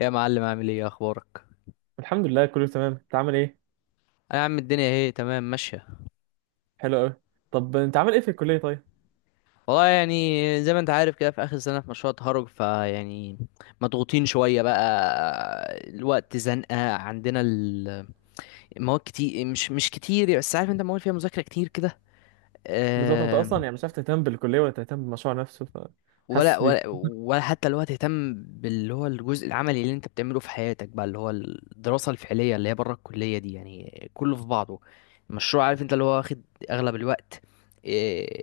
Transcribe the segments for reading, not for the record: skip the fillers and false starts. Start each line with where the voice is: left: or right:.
left: يا معلم، عامل ايه اخبارك؟
right: الحمد لله، كله تمام. انت عامل ايه؟
left: انا يا عم الدنيا اهي تمام ماشيه.
right: حلو قوي. طب انت عامل ايه في الكليه طيب؟
left: والله يعني زي ما انت عارف كده في اخر سنه في مشروع التخرج فيعني مضغوطين شويه بقى، الوقت زنقه عندنا. المواد كتير، مش كتير يعني، بس عارف انت مواد فيها مذاكره كتير كده.
right: بالظبط، انت
left: أه.
right: اصلا يعني مش عارف تهتم بالكليه ولا تهتم بالمشروع نفسه.
left: ولا
right: فحاسس بيك.
left: ولا ولا حتى الوقت تهتم باللي هو الجزء العملي اللي انت بتعمله في حياتك بقى، اللي هو الدراسه الفعليه اللي هي بره الكليه دي، يعني كله في بعضه. المشروع عارف انت اللي هو واخد اغلب الوقت، آه،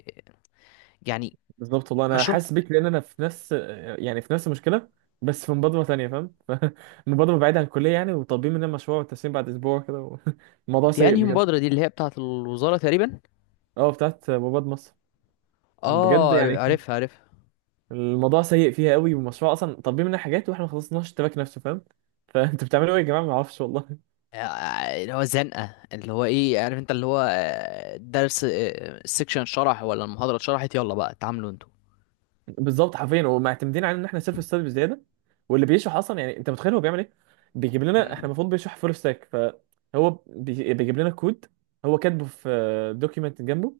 left: يعني.
right: بالظبط والله انا
left: مشروع.
right: حاسس بيك، لان انا في نفس، في نفس المشكله. بس في مبادره ثانيه، فاهم؟ مبادره بعيده عن الكليه يعني، وطالبين مننا مشروع والتسليم بعد اسبوع كده الموضوع
left: دي
right: سيء
left: انهي
right: بجد.
left: مبادرة؟ دي اللي هي بتاعة الوزارة تقريبا.
right: اه، بتاعت مصر. بجد
left: اه
right: يعني
left: عارفها عارفها.
right: الموضوع سيء فيها قوي، والمشروع اصلا طالبين مننا حاجات واحنا ما خلصناش التراك نفسه، فاهم؟ فانتوا بتعملوا ايه يا جماعه؟ ما اعرفش والله.
left: اللي هو الزنقة، اللي هو ايه عارف انت، اللي هو درس، السكشن شرح ولا المحاضرة اتشرحت؟ يلا بقى اتعاملوا انتوا.
right: بالظبط حرفيا، ومعتمدين على ان احنا سيلف ستادي بزياده. واللي بيشرح اصلا يعني انت متخيل هو بيعمل ايه؟ بيجيب لنا احنا
left: مم.
right: المفروض بيشرح فول ستاك، فهو بيجيب لنا كود. هو كاتبه في دوكيمنت جنبه.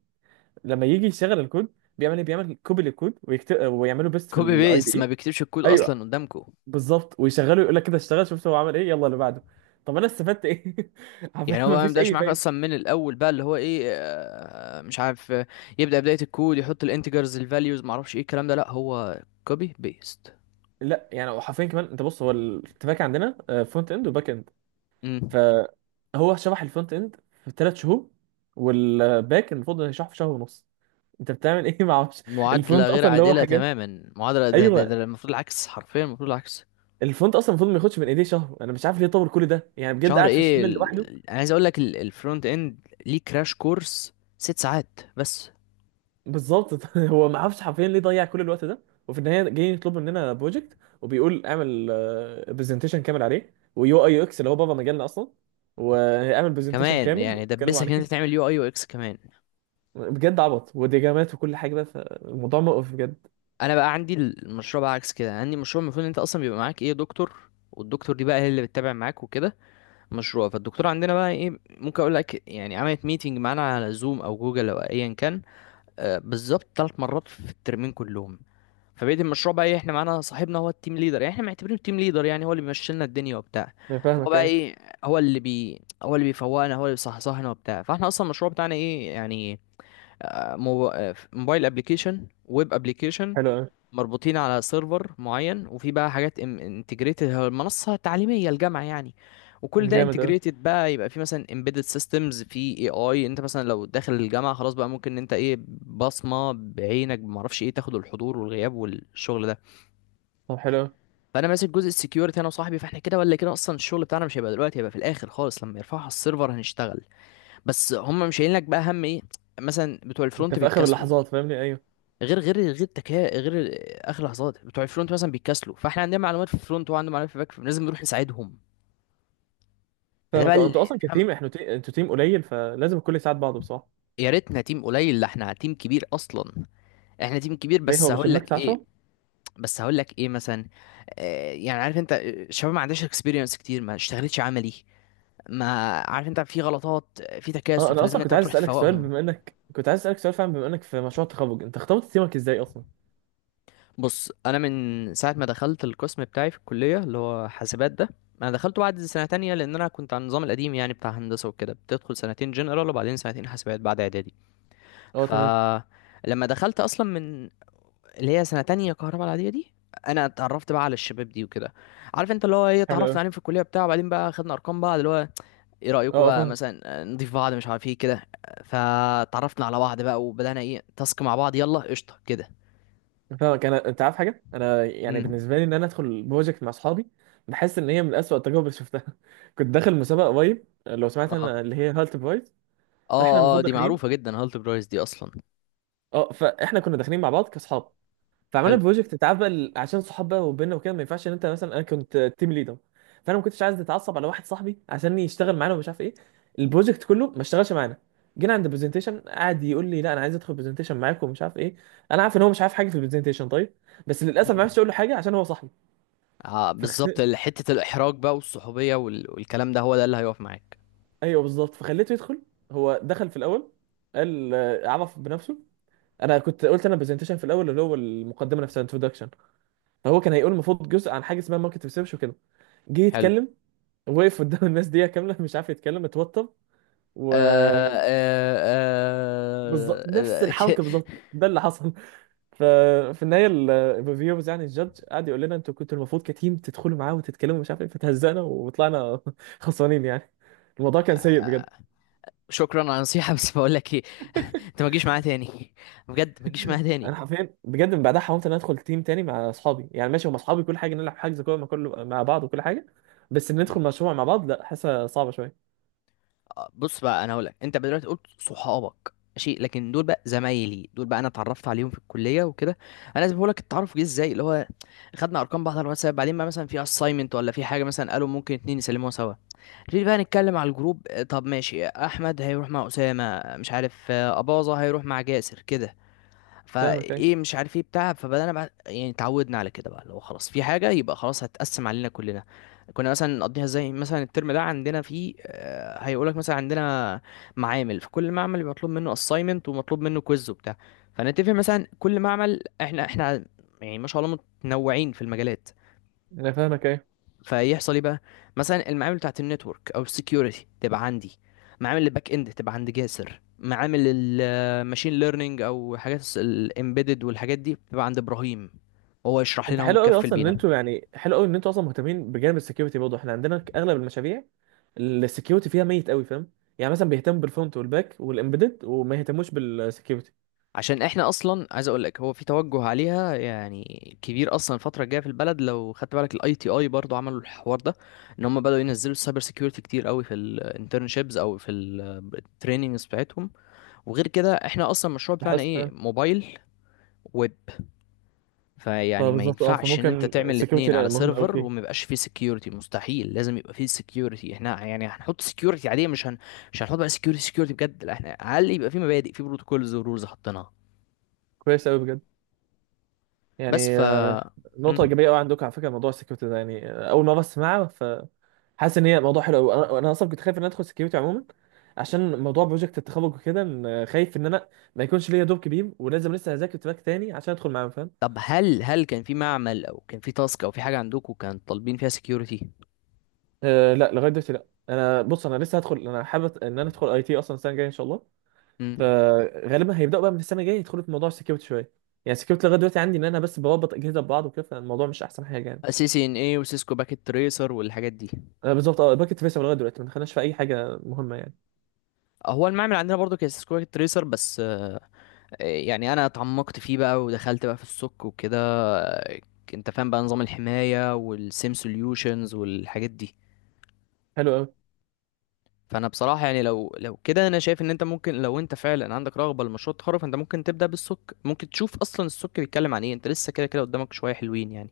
right: لما يجي يشغل الكود بيعمل ايه؟ بيعمل كوبي للكود ويكتب ويعمله بيست في
left: كوبي
right: الاي دي
left: بيست،
right: اي.
left: ما بيكتبش الكود اصلا
right: ايوه.
left: قدامكم.
right: بالظبط، ويشغله يقول لك كده اشتغل، شفت هو عمل ايه، يلا اللي بعده. طب انا استفدت ايه؟ حرفيا
left: يعني هو بقى ما
right: مفيش
left: يبداش
right: اي
left: معاك
right: فايده.
left: اصلا من الاول، بقى اللي هو ايه، مش عارف، يبدأ بداية الكود، يحط الانتجرز الفاليوز، ما اعرفش ايه الكلام ده، لا هو كوبي بيست.
right: لا، يعني حرفيا كمان، انت بص، هو الاتفاق عندنا فرونت اند وباك. فهو شرح الفرونت اند في 3 شهور، والباك المفروض انه يشرحه في شهر ونص. انت بتعمل ايه؟ ما اعرفش.
left: معادلة
right: الفرونت
left: غير
right: اصلا اللي هو
left: عادلة
right: حاجات.
left: تماما، معادلة ده, ده,
right: ايوه.
left: ده المفروض العكس، حرفيا المفروض العكس.
right: الفرونت اصلا المفروض ما ياخدش من ايديه شهر. انا مش عارف ليه طول كل ده يعني، بجد
left: شهر
right: قاعد في
left: ايه
right: اشتمل لوحده.
left: انا عايز اقول لك الفرونت اند ليه كراش كورس 6 ساعات بس؟
right: بالظبط. هو ما اعرفش حرفيا ليه ضيع كل الوقت ده. وفي النهايه جاي يطلب مننا بروجكت، وبيقول اعمل برزنتيشن كامل عليه، ويو اي يو اكس، اللي هو بابا مجالنا اصلا، واعمل برزنتيشن
left: كمان
right: كامل
left: يعني
right: اتكلموا
left: دبسك ان انت
right: عليه.
left: تعمل يو اي يو اكس كمان.
right: بجد عبط وديجامات وكل حاجه، بقى فالموضوع مقرف بجد.
left: انا بقى عندي المشروع بقى عكس كده. عندي مشروع، المفروض ان انت اصلا بيبقى معاك ايه، دكتور، والدكتور دي بقى هي اللي بتتابع معاك وكده. مشروع، فالدكتور عندنا بقى ايه ممكن اقول لك، يعني عملت ميتنج معانا على زوم او جوجل او ايا كان، بالظبط، 3 مرات في الترمين كلهم. فبقيت المشروع، بقى ايه، احنا معانا صاحبنا هو التيم ليدر، يعني احنا معتبرينه التيم ليدر، يعني هو اللي بيمشي لنا الدنيا وبتاع.
right: أنا
left: فهو
right: فاهمك،
left: بقى
right: أيوه.
left: ايه، هو اللي بيفوقنا، هو اللي بيصحصحنا وبتاع، فاحنا اصلا المشروع بتاعنا ايه يعني، موبايل ابلكيشن، ويب ابلكيشن،
right: حلو قوي.
left: مربوطين على سيرفر معين، وفي بقى حاجات انتجريتد، المنصة التعليمية الجامعة يعني. وكل ده
right: جامد قوي.
left: انتجريتد بقى، يبقى في مثلا امبيدد سيستمز في اي اي، انت مثلا لو داخل الجامعة خلاص بقى ممكن ان انت ايه، بصمة بعينك ما اعرفش ايه، تاخد الحضور والغياب والشغل ده.
right: طب حلو قوي.
left: فانا ماسك جزء السكيورتي، انا وصاحبي، فاحنا كده ولا كده اصلا الشغل بتاعنا مش هيبقى دلوقتي، هيبقى في الاخر خالص لما يرفعوا على السيرفر هنشتغل. بس هم مش شايلين لك بقى، هم ايه، مثلا بتوع
right: انت
left: الفرونت
right: في اخر
left: بيتكسلوا.
right: اللحظات، فاهمني؟ ايوه.
left: غير، اخر لحظات بتوع الفرونت مثلا بيتكسلوا، فاحنا عندنا معلومات في الفرونت وعندنا معلومات في الباك، فلازم نروح نساعدهم. فده بقى
right: فاهمك. اه، انتوا
left: اللي
right: اصلا
left: أنت فاهم.
right: كتيم، انتوا تيم قليل، فلازم الكل يساعد بعضه بصراحه.
left: يا ريتنا تيم قليل، لا احنا تيم كبير اصلا. احنا تيم كبير
right: ليه هو مش الميكس 10؟
left: بس هقول لك ايه، مثلا يعني عارف انت، الشباب ما عندهاش اكسبيرينس كتير، ما اشتغلتش عملي، ما عارف انت في غلطات، في
right: اه،
left: تكاسل،
right: انا
left: فلازم
right: اصلا كنت
left: انت
right: عايز
left: تروح
right: اسالك سؤال،
left: تفوقهم.
right: فعلا بما انك في مشروع التخرج، انت اخترت تيمك ازاي اصلا؟
left: بص، انا من ساعه ما دخلت القسم بتاعي في الكليه اللي هو حاسبات ده، انا دخلته بعد سنه تانية، لان انا كنت على النظام القديم يعني، بتاع هندسه وكده، بتدخل سنتين جنرال وبعدين سنتين حاسبات بعد اعدادي.
right: اه
left: ف،
right: تمام.
left: لما دخلت اصلا من اللي هي سنه تانية كهرباء العاديه دي، انا اتعرفت بقى على الشباب دي وكده. عارف انت اللي هو ايه،
right: حلو قوي.
left: اتعرفنا عليهم في الكليه بتاع، وبعدين بقى خدنا ارقام بعض، اللي هو ايه
right: اه،
left: رايكم
right: اه،
left: بقى
right: فاهم.
left: مثلا نضيف بعض، مش عارف ايه كده. فتعرفنا على بعض بقى، وبدانا ايه، تاسك مع بعض، يلا قشطه كده.
right: فاهمك. انا، انت عارف حاجه، انا يعني
left: امم
right: بالنسبه لي ان انا ادخل بروجكت مع اصحابي، بحس ان هي من اسوأ التجارب اللي شفتها. كنت داخل مسابقه قريب، لو سمعت، انا
left: اه
right: اللي هي هالت برايز. فاحنا
left: اه اه
right: المفروض
left: دي معروفة
right: داخلين.
left: جدا، هالت برايس دي اصلا.
right: اه، فاحنا كنا داخلين مع بعض كاصحاب. فعملنا
left: حلو.
right: بروجكت، انت عارف بقى ال-، عشان صحاب بقى وبيننا وكده ما ينفعش ان انت مثلا، انا كنت تيم ليدر، فانا ما كنتش عايز اتعصب على واحد صاحبي عشان يشتغل معانا ومش عارف ايه. البروجكت كله ما اشتغلش معانا. جينا عند البرزنتيشن قعد يقول لي لا انا عايز ادخل برزنتيشن معاكم ومش عارف ايه. انا عارف ان هو مش عارف حاجه في البرزنتيشن طيب، بس للاسف ما
left: مم.
right: عرفتش اقول له حاجه عشان هو صاحبي. فخ...
left: بالظبط، حتة الإحراج بقى والصحوبية والكلام ده، هو ده اللي هيقف معاك.
right: ايوه بالظبط، فخليته يدخل. هو دخل في الاول، قال عرف بنفسه. انا كنت قلت انا برزنتيشن في الاول اللي هو المقدمه نفسها، انتروداكشن. فهو كان هيقول المفروض جزء عن حاجه اسمها ماركت ريسيرش وكده. جه
left: حلو.
right: يتكلم، وقف قدام الناس دقيقة كاملة مش عارف يتكلم، اتوتر.
left: آه
right: وبالظبط.
left: آه
right: نفس
left: آه آه، ك-
right: الحركة بالظبط، ده اللي حصل. ففي النهاية الريفيورز يعني الجادج قعد يقول لنا انتوا كنتوا المفروض كتيم تدخلوا معاه وتتكلموا، مش عارف ايه. فتهزقنا وطلعنا خسرانين يعني. الموضوع كان سيء بجد.
left: آه، شكرا على النصيحة، بس بقول لك ايه، انت ما تجيش معايا تاني، بجد ما تجيش معايا
right: انا
left: تاني.
right: حرفيا بجد من بعدها حاولت ان أنا ادخل تيم تاني مع اصحابي. يعني ماشي هم اصحابي كل حاجه، نلعب، حجز كوره مع كل مع بعض وكل حاجه، بس
left: مم.
right: ندخل مشروع مع بعض لا، حاسه صعبه شويه.
left: بص بقى، انا هقول لك، انت دلوقتي قلت صحابك ماشي، لكن دول بقى زمايلي، دول بقى انا اتعرفت عليهم في الكليه وكده. انا لازم اقول لك التعرف جه ازاي، اللي هو خدنا ارقام بعض على الواتساب، بعدين ما مثلا في اساينمنت ولا في حاجه، مثلا قالوا ممكن اتنين يسلموها سوا. نبتدي بقى نتكلم على الجروب، طب ماشي، احمد هيروح مع اسامه، مش عارف، اباظه هيروح مع جاسر كده.
right: فاهمك ايه.
left: فايه مش عارف ايه بتاع، فبدانا بقى يعني اتعودنا على كده بقى، لو خلاص في حاجه يبقى خلاص هتقسم علينا كلنا. كنا مثلا نقضيها، زي مثلا الترم ده عندنا فيه هيقولك مثلا، عندنا معامل، فكل معمل يبقى مطلوب منه assignment ومطلوب منه كويز وبتاع. فنتفق مثلا كل معمل، احنا يعني ما شاء الله متنوعين في المجالات.
right: انا فاهمك ايه.
left: فيحصل ايه بقى، مثلا المعامل بتاعت النتورك او السكيورتي تبقى عندي، معامل الباك اند تبقى عند جاسر، معامل الماشين ليرنينج او حاجات الامبيدد والحاجات دي بتبقى عند ابراهيم، وهو يشرح
right: انت
left: لنا، هو
right: حلو قوي
left: متكفل
right: اصلا ان
left: بينا.
right: انتوا يعني، حلو قوي ان انتوا اصلا مهتمين بجانب السكيورتي، برضه احنا عندنا اغلب المشاريع السكيورتي فيها ميت قوي، فاهم؟ يعني مثلا بيهتم بالفرونت والباك والامبيدد وما يهتموش بالسكيورتي.
left: عشان احنا اصلا، عايز اقول لك هو في توجه عليها يعني كبير اصلا الفتره الجايه في البلد، لو خدت بالك الاي تي اي برضو عملوا الحوار ده، ان هم بداوا ينزلوا السايبر سيكيورتي كتير قوي في الانترنشيبس او في التريننجز بتاعتهم. وغير كده احنا اصلا المشروع بتاعنا
right: بحس
left: ايه،
right: فاهم.
left: موبايل، ويب. فيعني ما
right: فبالظبط، اه،
left: ينفعش ان انت
right: فممكن
left: تعمل
right: السكيورتي
left: الاتنين
right: لا
left: على
right: مهم قوي
left: سيرفر وما
right: فيه.
left: يبقاش فيه سكيورتي، مستحيل لازم يبقى فيه سكيورتي، احنا يعني هنحط سكيورتي عاديه، مش هنحط بقى سكيورتي سكيورتي بجد، لا، احنا على الاقل يبقى فيه مبادئ، فيه بروتوكولز ورولز حطيناها
right: كويس قوي بجد.
left: بس.
right: يعني
left: ف. مم.
right: نقطه ايجابيه قوي عندكم على فكره موضوع السكيورتي ده، يعني اول مره اسمعها، فحاسس ان هي موضوع حلو قوي. انا، انا اصلا كنت خايف ان أنا ادخل سكيورتي عموما، عشان موضوع بروجكت التخرج وكده، إن، آه، خايف ان انا ما يكونش ليا دور كبير، ولازم لسه اذاكر تراك تاني عشان ادخل معاهم، فاهم؟
left: طب هل كان في معمل، او كان في تاسك، او في حاجه عندكم كان طالبين فيها سكيورتي؟
right: أه، لا لغايه دلوقتي. لا، انا بص انا لسه هدخل، انا حابب ان انا ادخل اي تي اصلا السنه الجايه ان شاء الله.
left: امم
right: فغالبا هيبداوا بقى من السنه الجايه يدخلوا في موضوع السكيورتي شويه. يعني السكيورتي لغايه دلوقتي عندي ان انا بس بربط اجهزه ببعض وكده، فالموضوع مش احسن حاجه يعني.
left: سي سي ان اي وسيسكو باكيت تريسر والحاجات دي.
right: أه بالظبط، اه، باكت فيصل لغايه دلوقتي ما دخلناش في اي حاجه مهمه يعني.
left: هو المعمل عندنا برضو كان سيسكو باكيت تريسر بس، يعني انا اتعمقت فيه بقى ودخلت بقى في السك وكده، انت فاهم بقى، نظام الحماية والسيم سوليوشنز والحاجات دي.
right: حلو قوي.
left: فانا بصراحة يعني لو كده، انا شايف ان انت ممكن، لو انت فعلا عندك رغبة لمشروع التخرج، فانت ممكن تبدأ بالسك، ممكن تشوف اصلا السك بيتكلم عن ايه، انت لسه كده كده قدامك شوية حلوين يعني.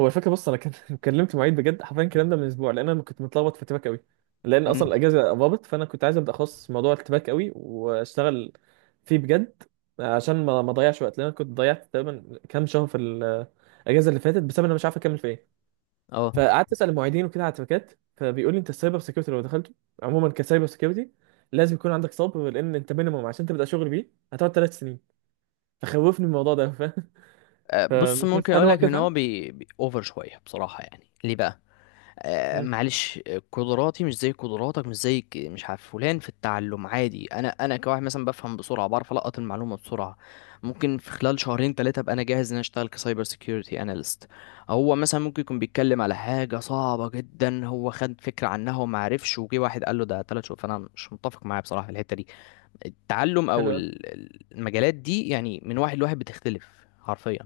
right: هو الفكره بص، انا كان كلمت المعيد بجد حرفيا الكلام ده من اسبوع، لان انا كنت متلخبط في اتباك قوي، لان اصلا
left: امم،
right: الاجازه قربت، فانا كنت عايز ابدا اخصص موضوع الاتباك قوي واشتغل فيه بجد. عشان ما اضيعش وقت، لان انا كنت ضيعت تقريبا كام شهر في الاجازه اللي فاتت بسبب ان انا مش عارف اكمل في ايه.
left: اه.
right: فقعدت اسال المعيدين وكده على التباكات، فبيقول لي انت السايبر سكيورتي لو دخلته عموما كسايبر سيكيورتي لازم يكون عندك صبر، لان انت مينيموم عشان تبدا شغل بيه هتقعد 3 سنين. فخوفني من الموضوع ده، فاهم؟
left: بص،
right: فمش عارف
left: ممكن
right: هل
left: اقول
right: هو
left: لك
right: كده
left: ان هو
right: فاهم؟
left: بي اوفر شوية بصراحة، يعني ليه بقى.
right: مم.
left: معلش، قدراتي مش زي قدراتك، مش زي مش عارف فلان في التعلم عادي، انا كواحد مثلا بفهم بسرعه، بعرف القط المعلومه بسرعه. ممكن في خلال شهرين ثلاثه ابقى انا جاهز ان أنا اشتغل كسايبر سيكيورتي اناليست. هو مثلا ممكن يكون بيتكلم على حاجه صعبه جدا، هو خد فكره عنها وما عرفش، وجي واحد قال له ده 3 شهور، فانا مش متفق معاه بصراحه في الحته دي. التعلم او
right: حلو.
left: المجالات دي يعني من واحد لواحد بتختلف، حرفيا.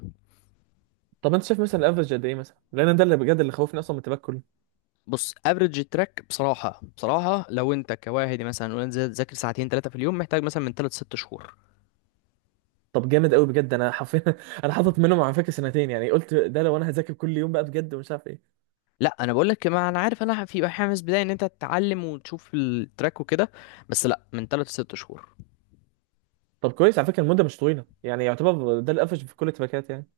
right: طب انت شايف مثلا الافرج قد ايه مثلا، لان أنا ده اللي بجد اللي خوفني اصلا من التباك كله.
left: بص، افريج التراك بصراحه بصراحه، لو انت كواحد مثلا وانت تذاكر ساعتين ثلاثه في اليوم، محتاج مثلا من ثلاث ست شهور.
right: طب جامد قوي بجد، انا حرفيا انا حاطط منهم على فكره سنتين، يعني قلت ده لو انا هذاكر كل يوم بقى بجد ومش عارف ايه.
left: لا انا بقول لك، ما انا عارف، انا في حماس بدايه ان انت تتعلم وتشوف التراك وكده، بس لا، من ثلاث ست شهور.
right: طب كويس، على فكره المده مش طويله يعني، يعتبر ده الافرج في كل التباكات يعني.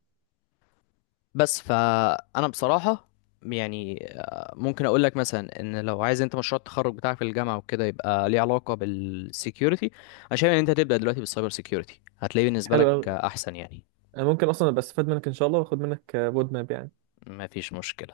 left: بس، فانا بصراحه يعني ممكن اقول لك مثلا، ان لو عايز انت مشروع التخرج بتاعك في الجامعه وكده يبقى ليه علاقه بالسكيورتي، انا شايف ان انت تبدا دلوقتي بالسايبر سكيورتي، هتلاقيه بالنسبه
right: حلو
left: لك
right: قوي.
left: احسن يعني.
right: انا ممكن اصلا ابقى استفاد منك ان شاء الله، واخد منك رود ماب يعني.
left: ما فيش مشكله.